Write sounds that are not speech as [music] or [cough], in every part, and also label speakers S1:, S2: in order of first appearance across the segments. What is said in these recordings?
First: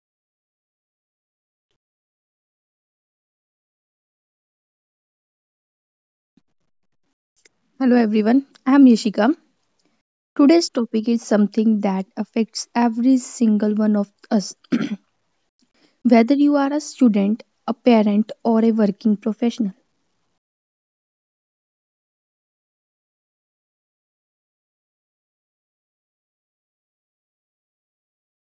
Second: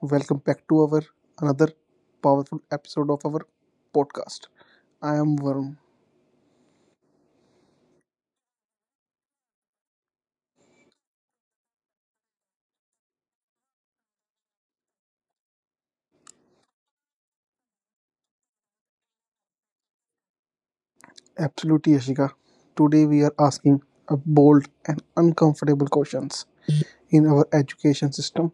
S1: Welcome back to our another powerful episode of our podcast. I am Varun,
S2: Hello everyone, I am Yashika. Today's topic is something that affects every single one of us, whether you are a student, a parent, or a working professional.
S1: absolutely Yashika. Today, we are asking a bold and uncomfortable questions in our education system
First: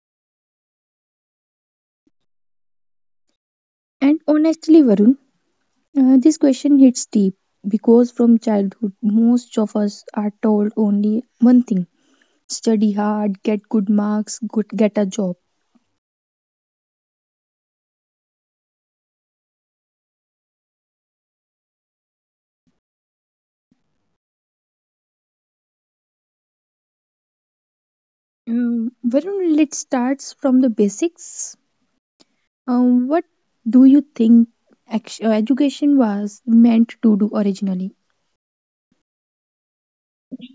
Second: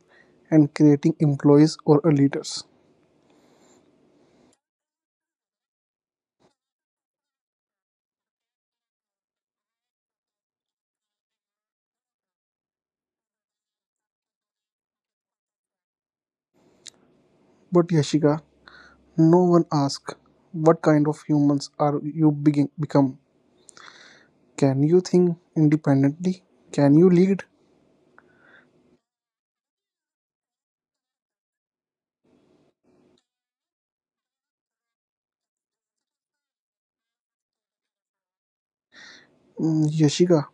S1: and creating employees or leaders.
S2: And honestly, Varun, this question hits deep because from childhood, most of us are told only one thing study hard, get good marks, good, get a job.
S1: But Yashika, no one asks what kind of humans are you begin become. Can you think independently? Can you lead?
S2: Varun, let's start from the basics. What do you think education was meant to do originally?
S1: Yashika,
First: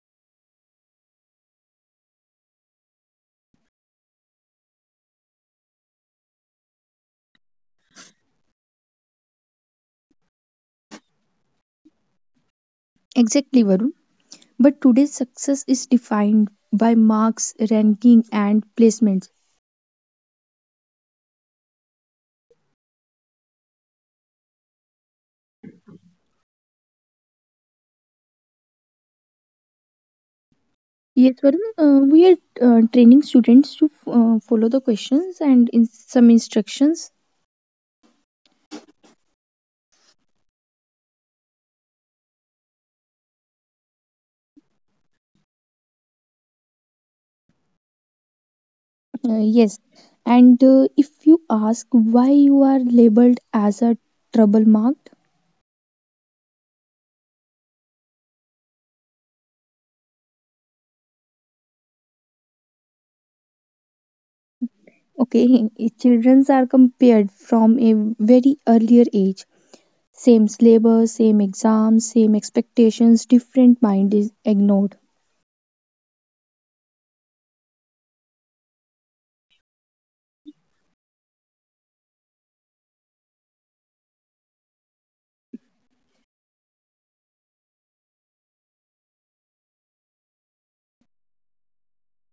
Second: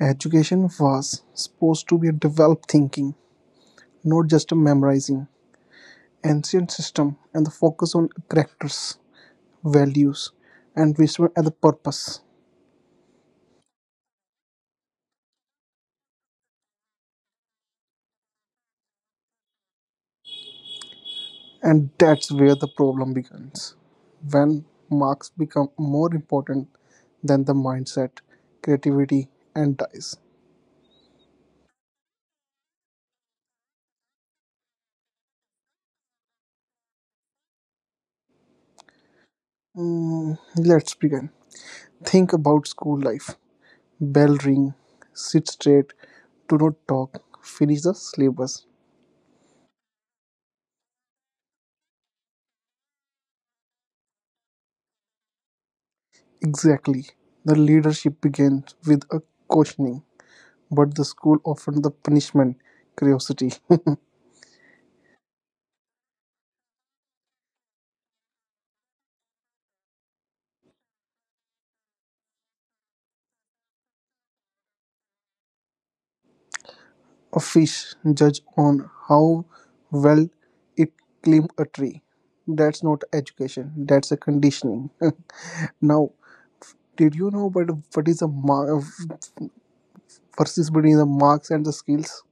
S1: education was supposed to be a developed thinking, not just memorizing ancient system and the focus on characters, values, and vision and the purpose.
S2: Exactly, Varun. But today's success is defined by marks, ranking, and placements.
S1: And that's where the problem begins when marks become more important than the mindset, creativity, and dies.
S2: Yes, Varun. We are training students to follow the questions and in some instructions.
S1: Mm, let's begin think about school life, bell ring, sit straight, do not talk, finish the syllabus.
S2: Yes. And if you ask why you are labeled as a trouble marked,
S1: Exactly, the leadership begins with a questioning, but the school offered the punishment curiosity.
S2: okay, [laughs] children are compared from a very earlier age. Same syllabus, same exams, same expectations, different mind is ignored.
S1: [laughs] A fish judged on how well it climbed a tree. That's not education, that's a conditioning. [laughs] Now, did you know but what is the mar versus between the marks and the skills?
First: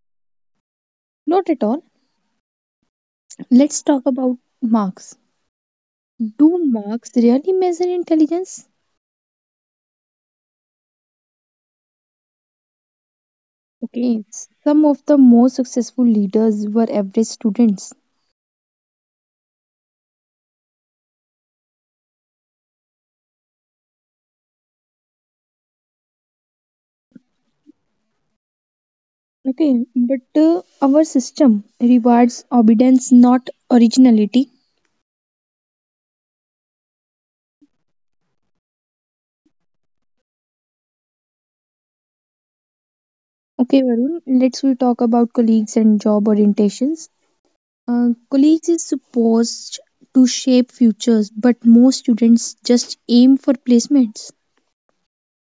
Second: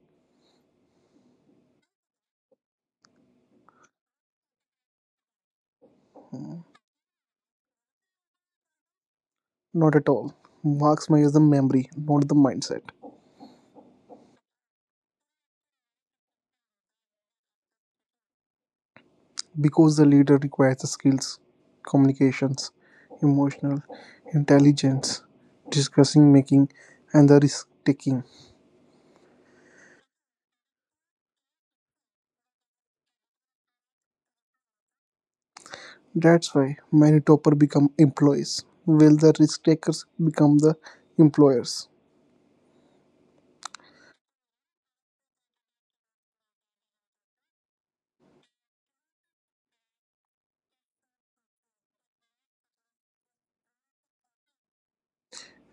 S2: Not at all. Let's talk about marks. Do marks really measure intelligence?
S1: Not at all. Marks measure the memory, not the mindset.
S2: Okay, some of the most successful leaders were average students.
S1: Because the leader requires the skills, communications, emotional intelligence, discussing making, and the risk taking.
S2: Okay, but our system rewards obedience, not originality.
S1: That's why many toppers become employees, while the risk takers become the employers.
S2: Okay, Varun, let's we talk about colleagues and job orientations. Colleagues is supposed to shape futures, but most students just aim for placements.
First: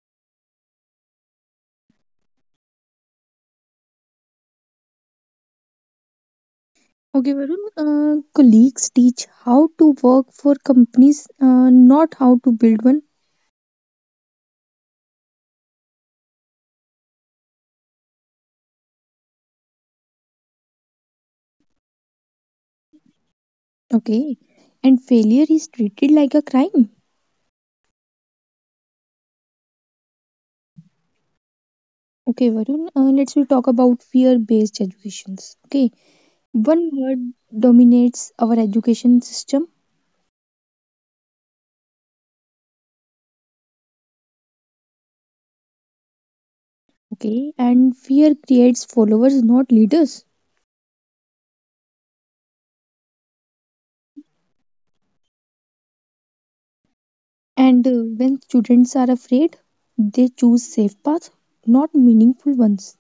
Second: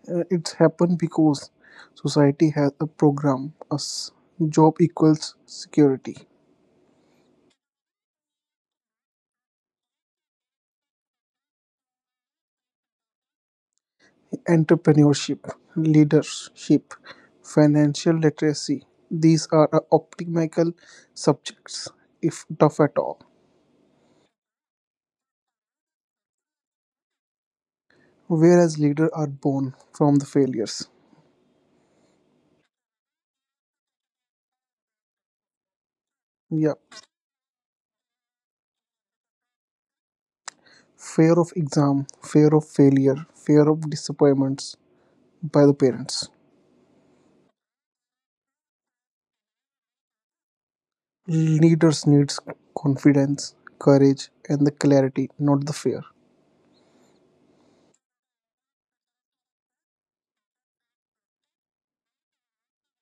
S1: It's happened because society has a program as job equals security,
S2: Okay, Varun, colleagues teach how to work for companies, not how to build one.
S1: entrepreneurship, leadership, financial literacy. These are optimal subjects, if tough at all.
S2: Okay, and failure is treated like a crime.
S1: Whereas leaders are born from the failures.
S2: Okay, Varun, let's we talk about fear-based educations. Okay,
S1: Yeah,
S2: one word dominates our education system.
S1: fear of exam, fear of failure, fear of disappointments, by the parents.
S2: Okay, and fear creates followers, not leaders.
S1: Leaders needs confidence, courage, and the clarity, not the fear.
S2: And when students are afraid, they choose safe paths, not meaningful ones.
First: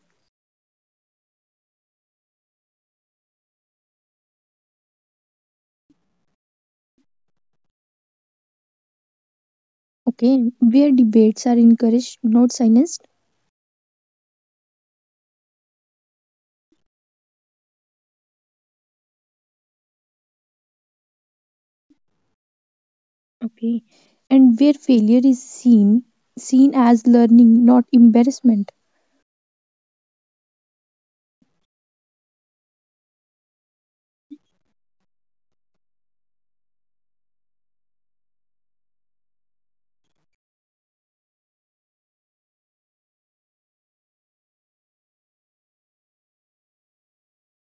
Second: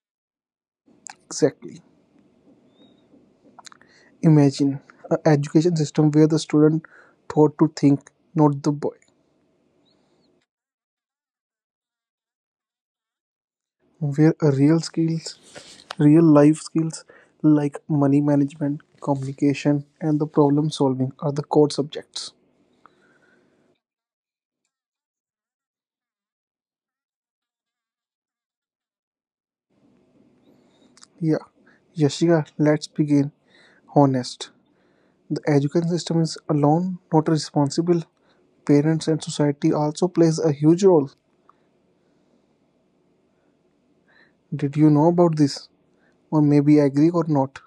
S1: Exactly. Imagine an education system where the student taught to think, not the boy.
S2: Okay, where debates are encouraged, not silenced.
S1: Where a real skills, real life skills like money management, communication, and the problem solving are the core subjects.
S2: Okay. And where failure is seen as learning, not embarrassment.
S1: Yeah. Yashika, let's begin honest. The education system is alone not responsible. Parents and society also plays a huge role. Did you know about this? Or maybe agree or not?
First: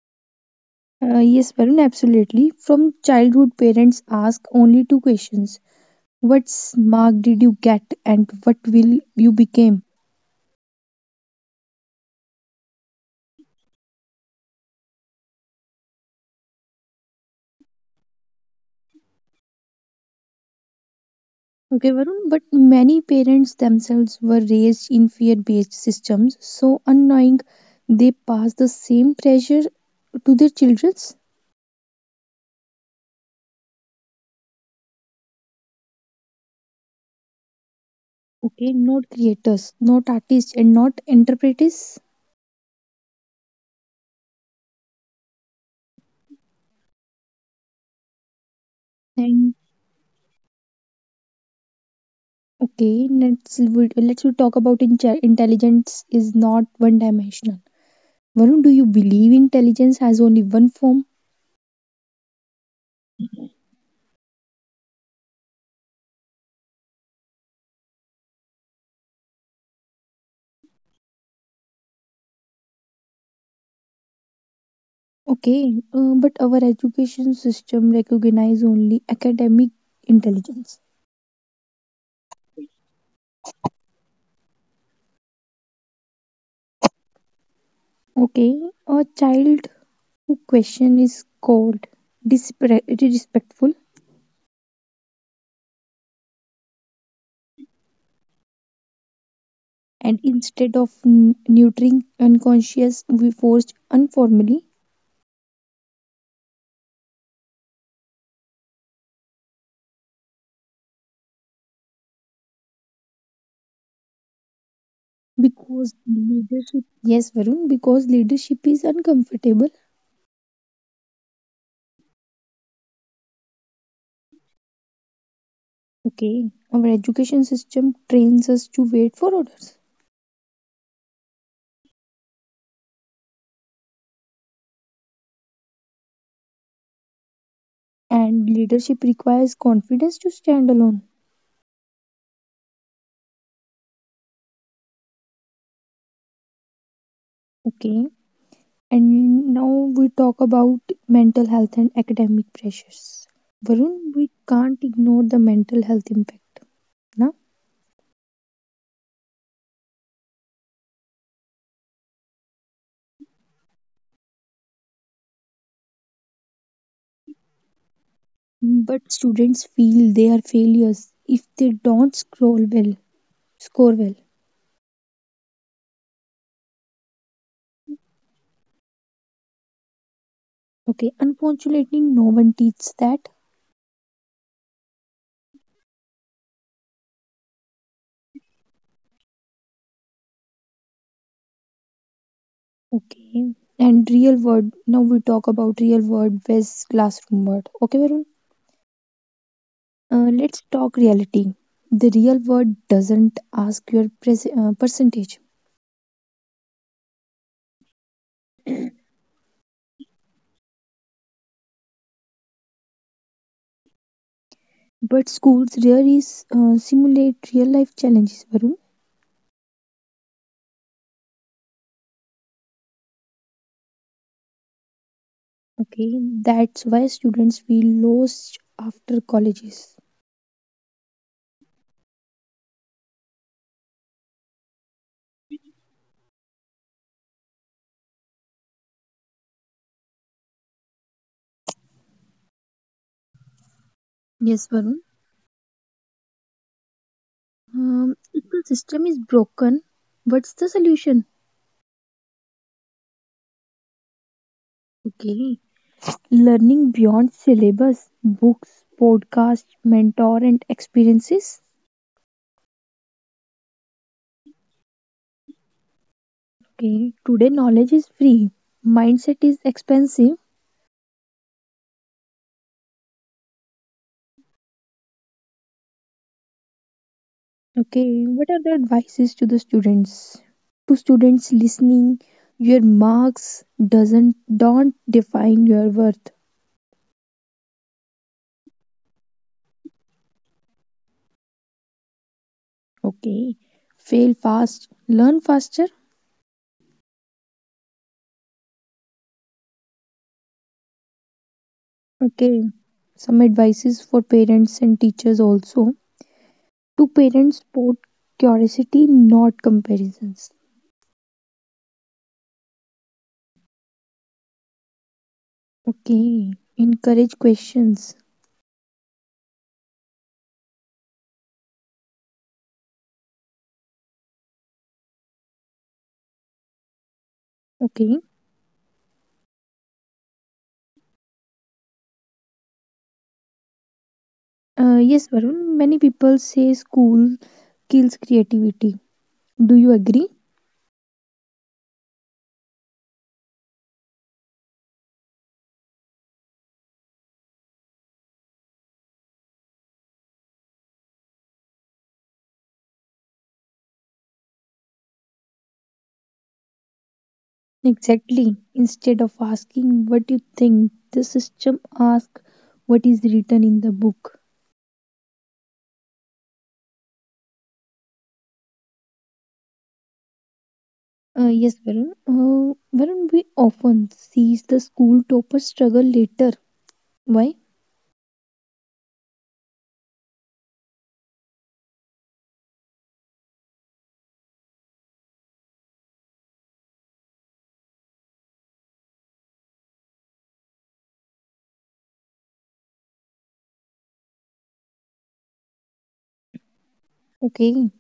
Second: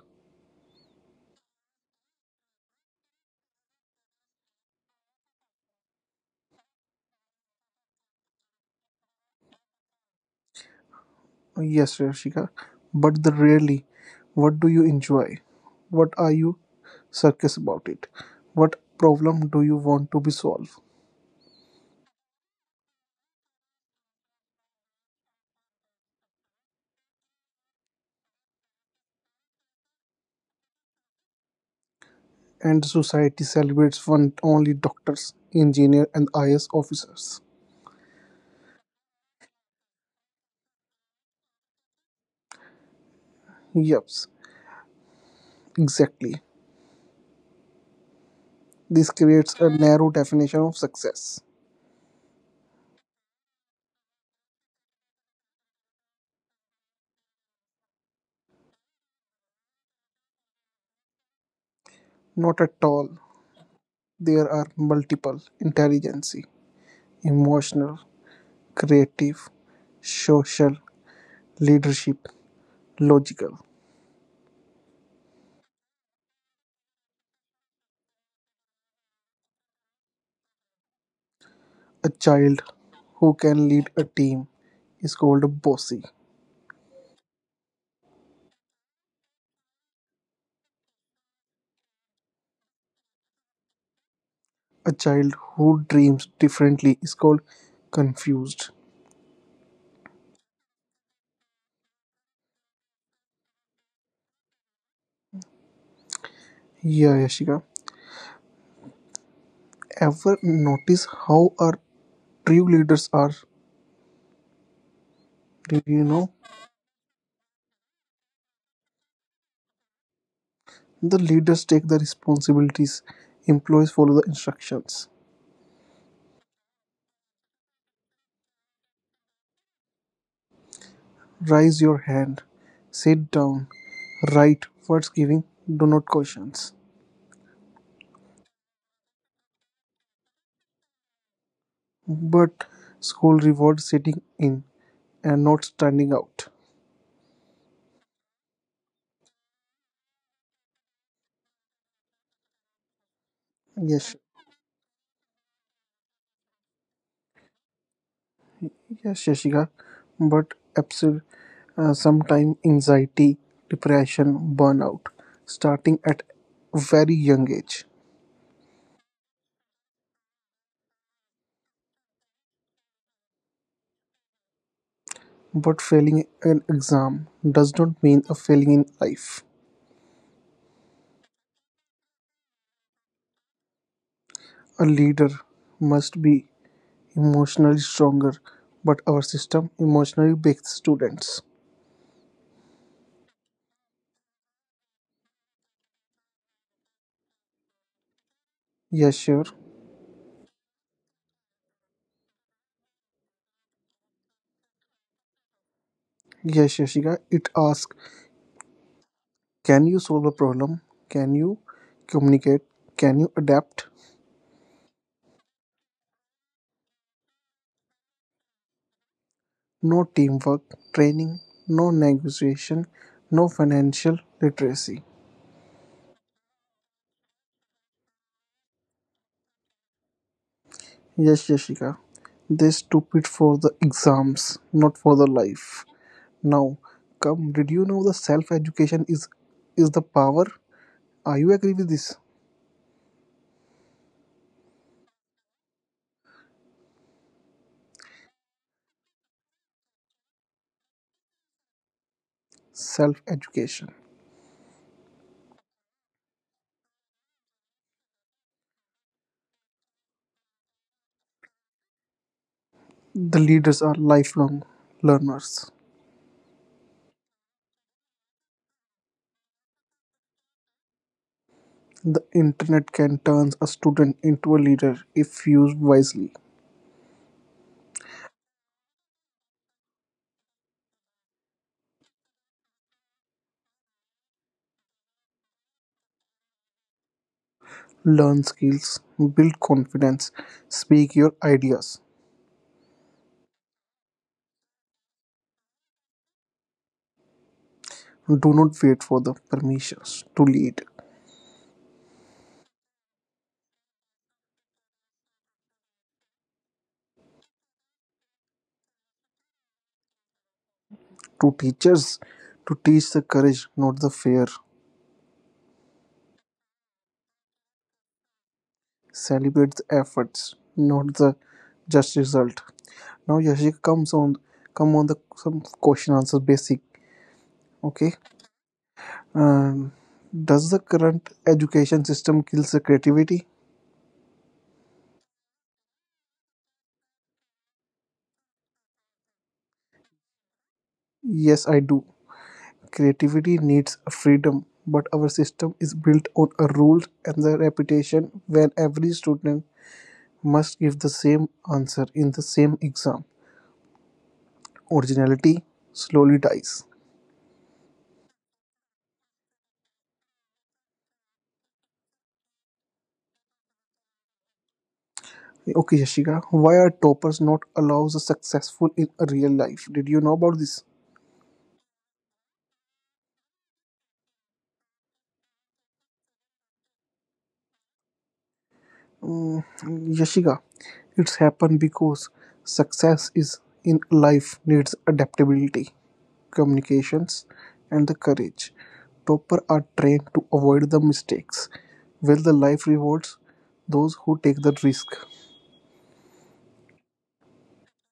S2: Yes, Varun, absolutely. From childhood, parents ask only two questions. What mark did you get and what will you become?
S1: Yes, Rashika. But the really, what do you enjoy? What are you circus about it? What problem do you want to be solved?
S2: Okay, Varun, but many parents themselves were raised in fear-based systems, so unknowing they pass the same pressure to their children.
S1: And society celebrates one only doctors, engineer, and IAS officers.
S2: Okay, not creators, not artists, and not interpreters.
S1: Yups, exactly. This
S2: And
S1: creates a narrow definition of success.
S2: okay, let's we talk about intelligence is not one dimensional. Varun, do you believe intelligence has only one form?
S1: Not at all. There are multiple intelligence, emotional, creative, social, leadership, logical.
S2: Okay, but our education system recognize only academic intelligence.
S1: A child who can lead a team is called a bossy.
S2: Okay, a child who question is called disrespectful,
S1: A child who dreams differently is called confused.
S2: and instead of nurturing unconscious, we forced informally
S1: Yeah, Yashika. Ever notice how our true leaders are? Do
S2: because
S1: you know?
S2: leadership. Yes, Varun, because leadership is uncomfortable.
S1: The leaders take the responsibilities, employees follow the instructions.
S2: Okay, our education system trains us to wait for orders,
S1: Raise your hand. Sit down. Write what's giving. Do not questions.
S2: and leadership requires confidence to stand alone.
S1: But school rewards sitting in and not standing out.
S2: Okay, and now we talk about mental health and academic pressures. Varun,
S1: Yes,
S2: we can't ignore the mental health impact, na?
S1: yes, Shashika. But absolutely, sometimes anxiety, depression, burnout, starting at very young age.
S2: But students feel they are failures if they don't scroll well, score well.
S1: But failing an exam does not mean a failing in life.
S2: Okay, unfortunately, no one teaches that.
S1: A leader must be emotionally stronger, but our system emotionally bakes students.
S2: Okay, and real world. Now we talk about real world versus classroom world. Okay, Varun.
S1: Yes, sure.
S2: Let's talk reality. The real world doesn't ask your percentage,
S1: Yes, Yashika. It asks, can you solve a problem? Can you communicate? Can you adapt?
S2: but schools really simulate real life challenges. Varun.
S1: No teamwork, training, no negotiation, no financial literacy.
S2: Okay, that's why students feel lost after colleges.
S1: Yes, Yashika. They stupid for the exams, not for the life. Now, come, did you know the self-education is the power? Are you agree with this?
S2: Yes, Varun. Um, if the system is broken, what's the solution?
S1: Self-education.
S2: Okay, learning beyond syllabus, books, podcasts, mentor, and experiences.
S1: The leaders are lifelong learners.
S2: Okay, today knowledge is free, mindset is expensive.
S1: The internet can turn a student into a leader if used wisely.
S2: Okay, what are the advices to the students? To students listening, your marks doesn't don't define your worth.
S1: Learn skills, build confidence, speak your ideas.
S2: Okay, fail fast, learn faster.
S1: Do not wait for the permissions to lead.
S2: Okay, some advices for parents and teachers also. To parents, support curiosity, not comparisons.
S1: To teachers, to teach the courage, not the fear.
S2: Okay, encourage questions.
S1: Celebrate the efforts, not the just result. Now Yashika come on the some question answer basic. Okay.
S2: Okay,
S1: Um, does the current education system kills the creativity?
S2: yes, Varun. Many people say school kills creativity. Do you agree?
S1: Yes, I do. Creativity needs freedom, but our system is built on a rule and the reputation when every student must give the same answer in the same exam. Originality slowly dies.
S2: Exactly. Instead of asking what you think, the system asks what is written in the book.
S1: Okay, Yashika, why are toppers not allowed the successful in a real life? Did you know about this?
S2: Yes, Varun. Varun, we often sees the school topper struggle later. Why?
S1: Mm, Yashika, it's happened because success is in life needs adaptability, communications, and the courage. Topper are trained to avoid the mistakes, while the life rewards those who take the risk.
S2: Okay.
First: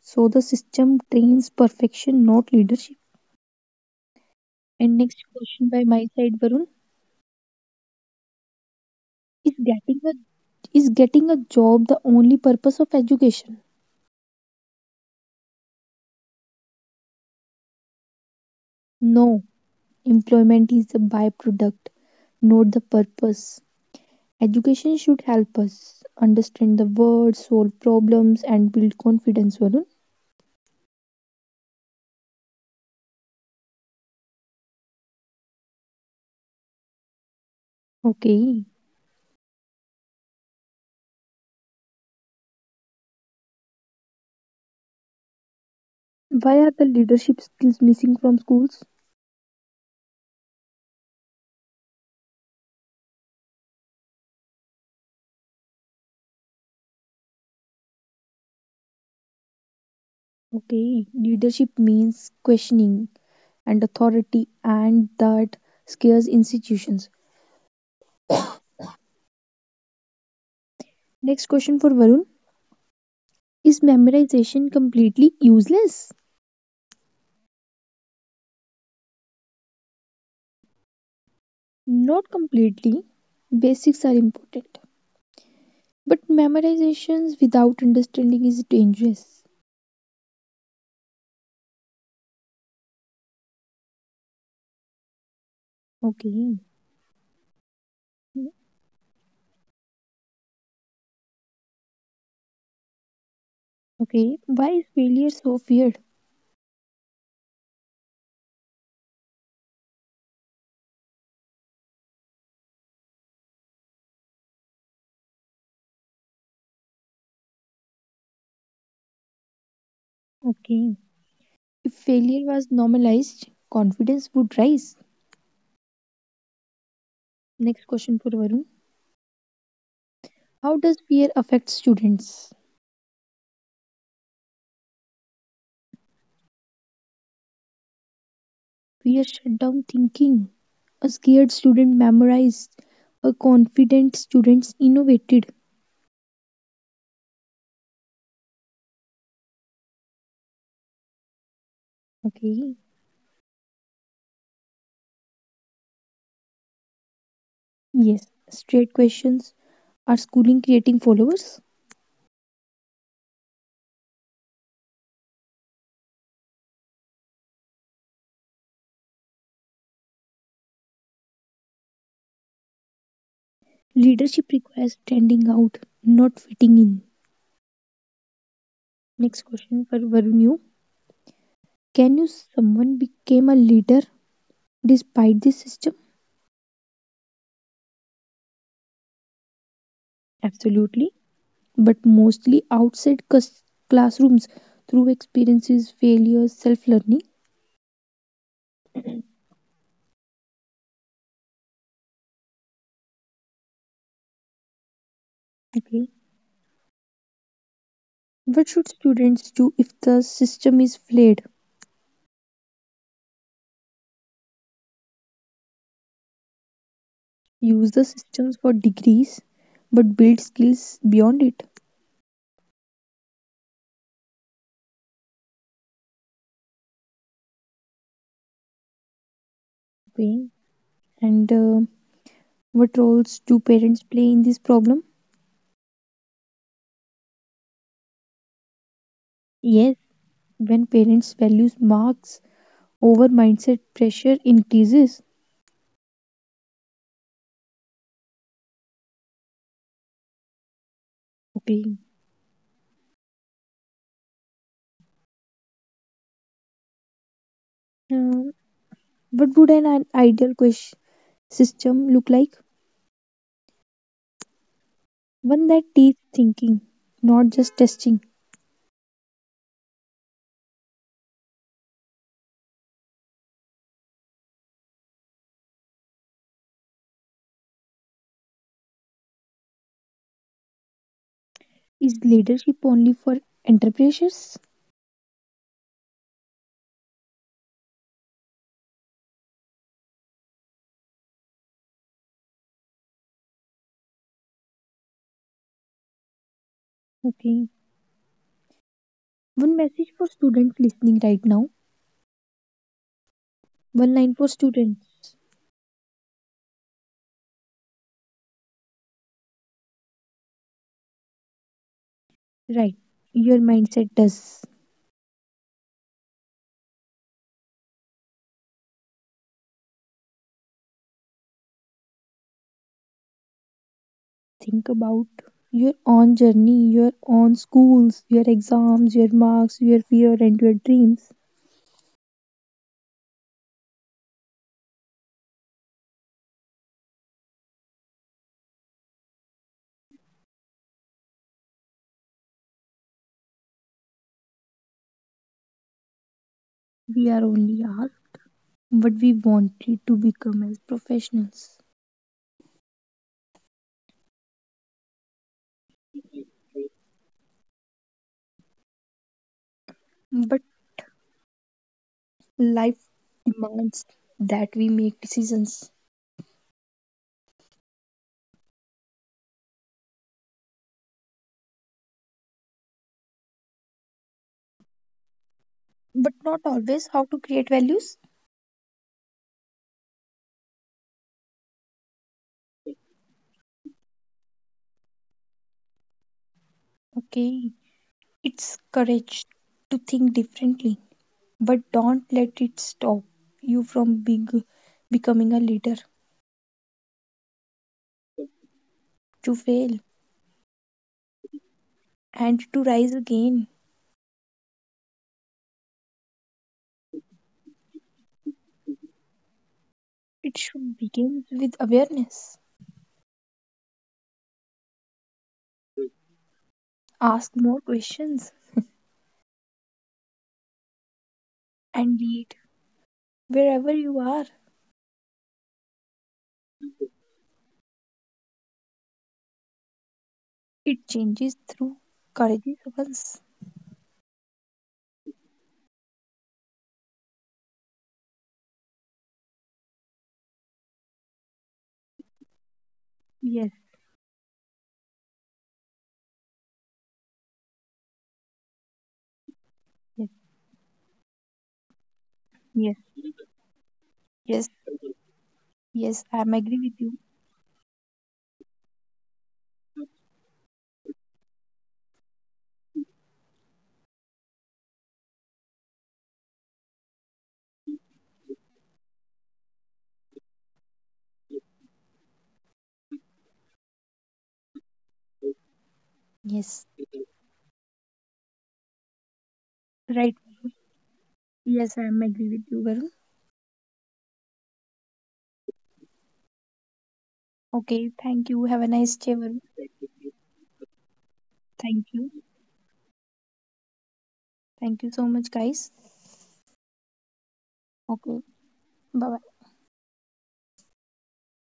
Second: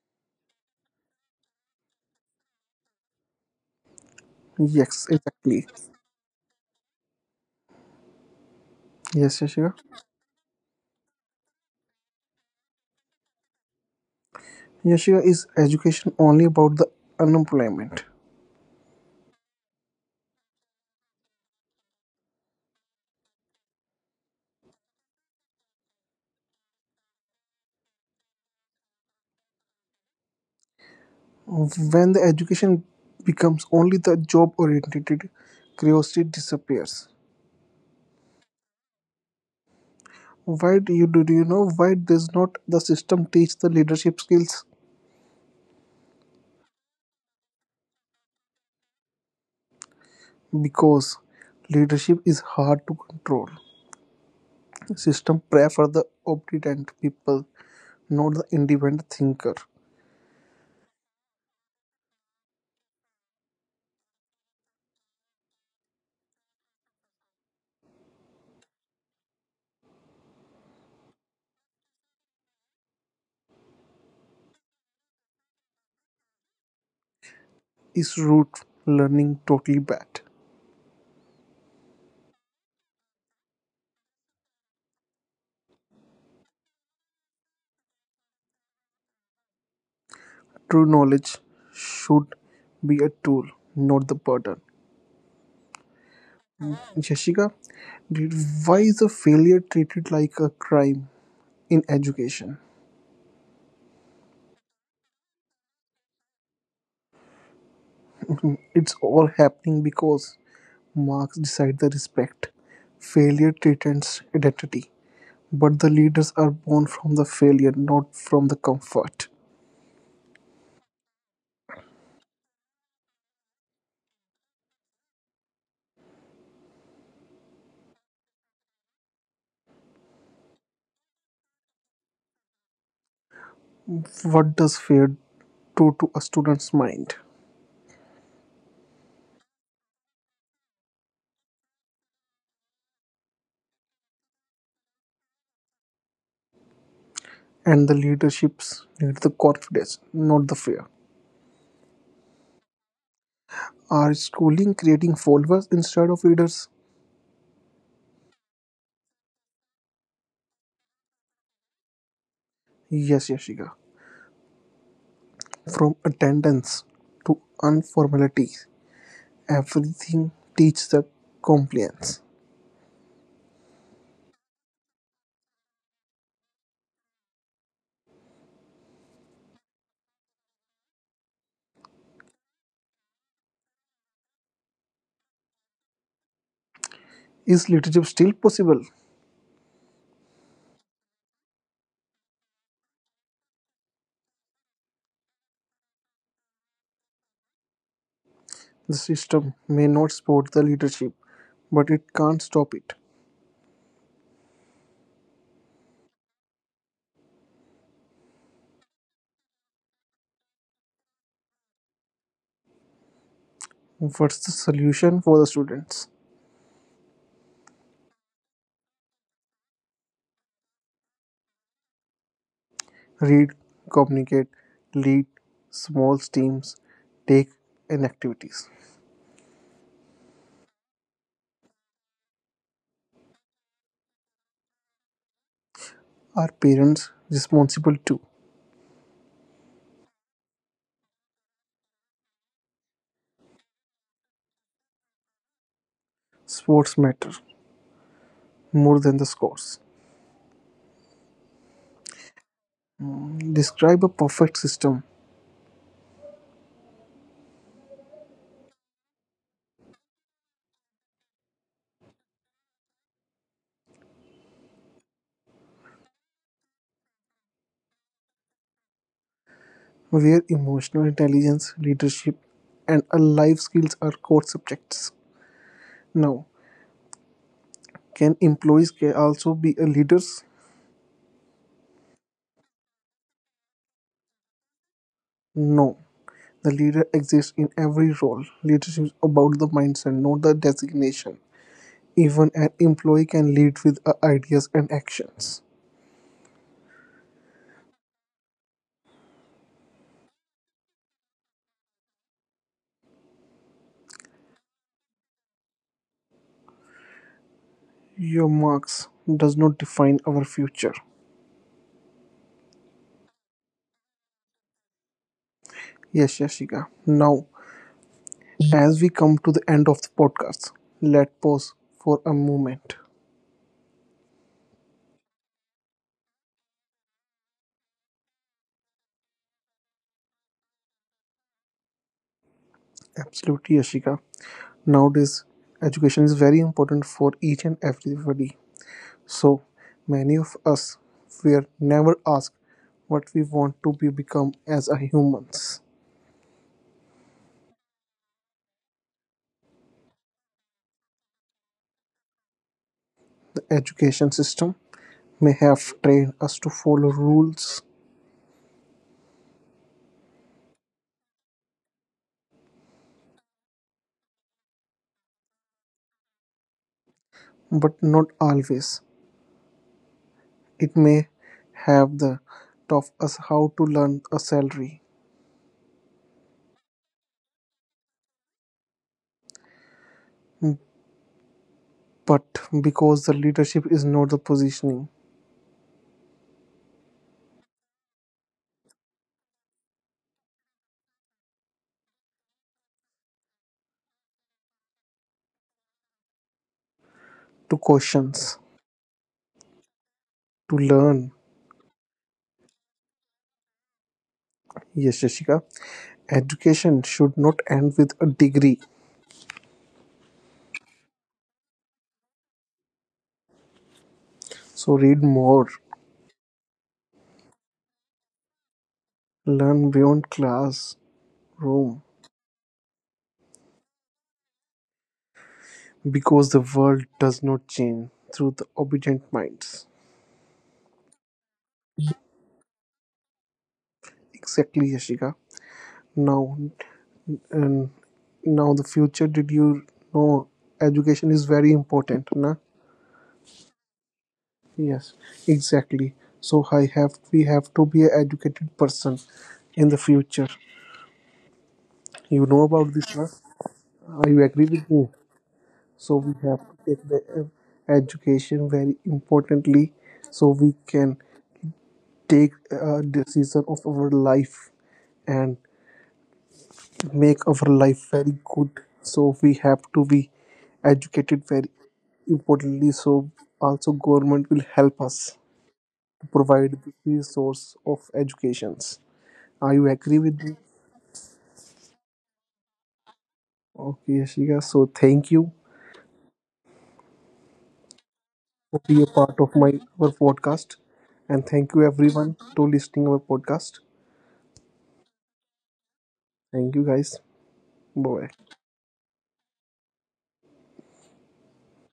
S2: So the system trains perfection, not leadership. And
S1: Yes,
S2: next
S1: exactly.
S2: question by my side, Varun.
S1: Yes,
S2: Is
S1: Yashika.
S2: getting a is getting a job the only purpose of education?
S1: Yashika, is education only about the unemployment?
S2: No. Employment is a byproduct, not the purpose. Education should help us understand the world, solve problems, and build confidence, Varun.
S1: When the education becomes only the job oriented, curiosity disappears.
S2: Okay.
S1: Why do you know why does not the system teach the leadership skills?
S2: Why are the leadership skills missing from schools?
S1: Because leadership is hard to control, system prefer the obedient people, not the independent thinker.
S2: Okay. Leadership means questioning and authority, and that scares institutions. Next question for Varun. Is memorization completely useless?
S1: Is root learning totally bad?
S2: Not completely. Basics are important. But memorizations without understanding is dangerous.
S1: True knowledge should be a tool, not the burden.
S2: Okay.
S1: Jessica, did- why is a failure treated like a crime in education?
S2: Okay, why is failure so feared?
S1: It's all happening because marks decide the respect. Failure threatens identity, but the leaders are born from the failure, not from the comfort.
S2: Okay. If failure was normalized, confidence would rise. Next question for Varun. How does fear affect students?
S1: What does fear do to a student's mind?
S2: Fear shut down thinking. A scared student memorized. A confident student innovated.
S1: And the leaderships need the confidence, not the fear.
S2: Okay.
S1: Are schooling creating followers instead of leaders?
S2: Yes. Straight questions. Are schooling creating followers?
S1: Yes, Yashika. From attendance to informality, everything teaches the compliance.
S2: Leadership requires standing out, not fitting in. Next question for Varun. You. Can you someone became a leader despite this system?
S1: Is leadership still possible?
S2: Absolutely. But mostly outside classrooms through experiences, failures, self learning.
S1: The system may not support the leadership, but it can't stop it.
S2: Okay. What should students do if the system is flawed?
S1: What's the solution for the students?
S2: Use the systems for degrees, but build skills beyond it.
S1: Read, communicate, lead small teams, take in activities.
S2: Okay. And what roles do parents play in this problem?
S1: Are parents responsible too?
S2: Yes, when parents values marks over mindset, pressure increases.
S1: Sports matter more than the scores.
S2: Okay.
S1: Describe a perfect system
S2: Uh, what would an ideal system look like? One that teaches thinking, not just testing.
S1: where emotional intelligence, leadership, and a life skills are core subjects. Now, can employees also be leaders?
S2: Is leadership only for entrepreneurs?
S1: No, the leader exists in every role. Leadership is about the mindset, not the designation. Even an employee can lead with ideas and actions.
S2: Okay. One message for students listening right now. One line for students.
S1: Your marks does not define our future.
S2: Right. Your mindset does.
S1: Yes, Yashika. Now, as we come to the end of the podcast, let pause for a moment.
S2: Think about your own journey, your own schools, your exams, your marks, your fear, and your dreams.
S1: Absolutely, Yashika. Nowadays, education is very important for each and everybody. So many of us were never asked what we want to be become as a humans.
S2: We are only are what we wanted to become as professionals.
S1: The education system may have trained us to follow rules,
S2: But life demands that we make decisions
S1: but not always. It may have the taught us how to learn a salary,
S2: but not always how to create values.
S1: but because the leadership is not the positioning
S2: Okay, it's courage to think differently, but don't let it stop you from big, becoming a leader.
S1: to questions
S2: To fail
S1: to learn.
S2: and to rise again,
S1: Yes, Jessica, education should not end with a degree.
S2: it should begin with awareness.
S1: So read more,
S2: Ask more questions
S1: learn beyond class, Rome,
S2: and lead wherever you are.
S1: because the world does not change through the obedient minds.
S2: It changes through courageous ones.
S1: Exactly, Yashika. Now, and now the future. Did you know education is very important, na?
S2: Yes,
S1: Yes, exactly. So I have we have to be an educated person in the
S2: yes,
S1: future. You know about
S2: yes,
S1: this, na? You agree
S2: yes,
S1: with me? So
S2: yes.
S1: we have
S2: I'm
S1: to
S2: agree
S1: take
S2: with
S1: the
S2: you.
S1: education very importantly, so we can take a decision of our life and make our life very good, so we have to be educated very importantly, so also government will help us to provide the
S2: Yes,
S1: resource of educations. Are you agree with
S2: right.
S1: me?
S2: Yes, I'm agree with you, Varun.
S1: Okay, Ashika. So thank you
S2: Okay, thank you.
S1: for
S2: Have a
S1: being a
S2: nice
S1: part
S2: day.
S1: of
S2: Varun.
S1: my our podcast, and thank you
S2: Thank
S1: everyone
S2: you.
S1: to listening our podcast.
S2: Thank you so much, guys.
S1: Thank you guys, bye.
S2: Okay, bye bye.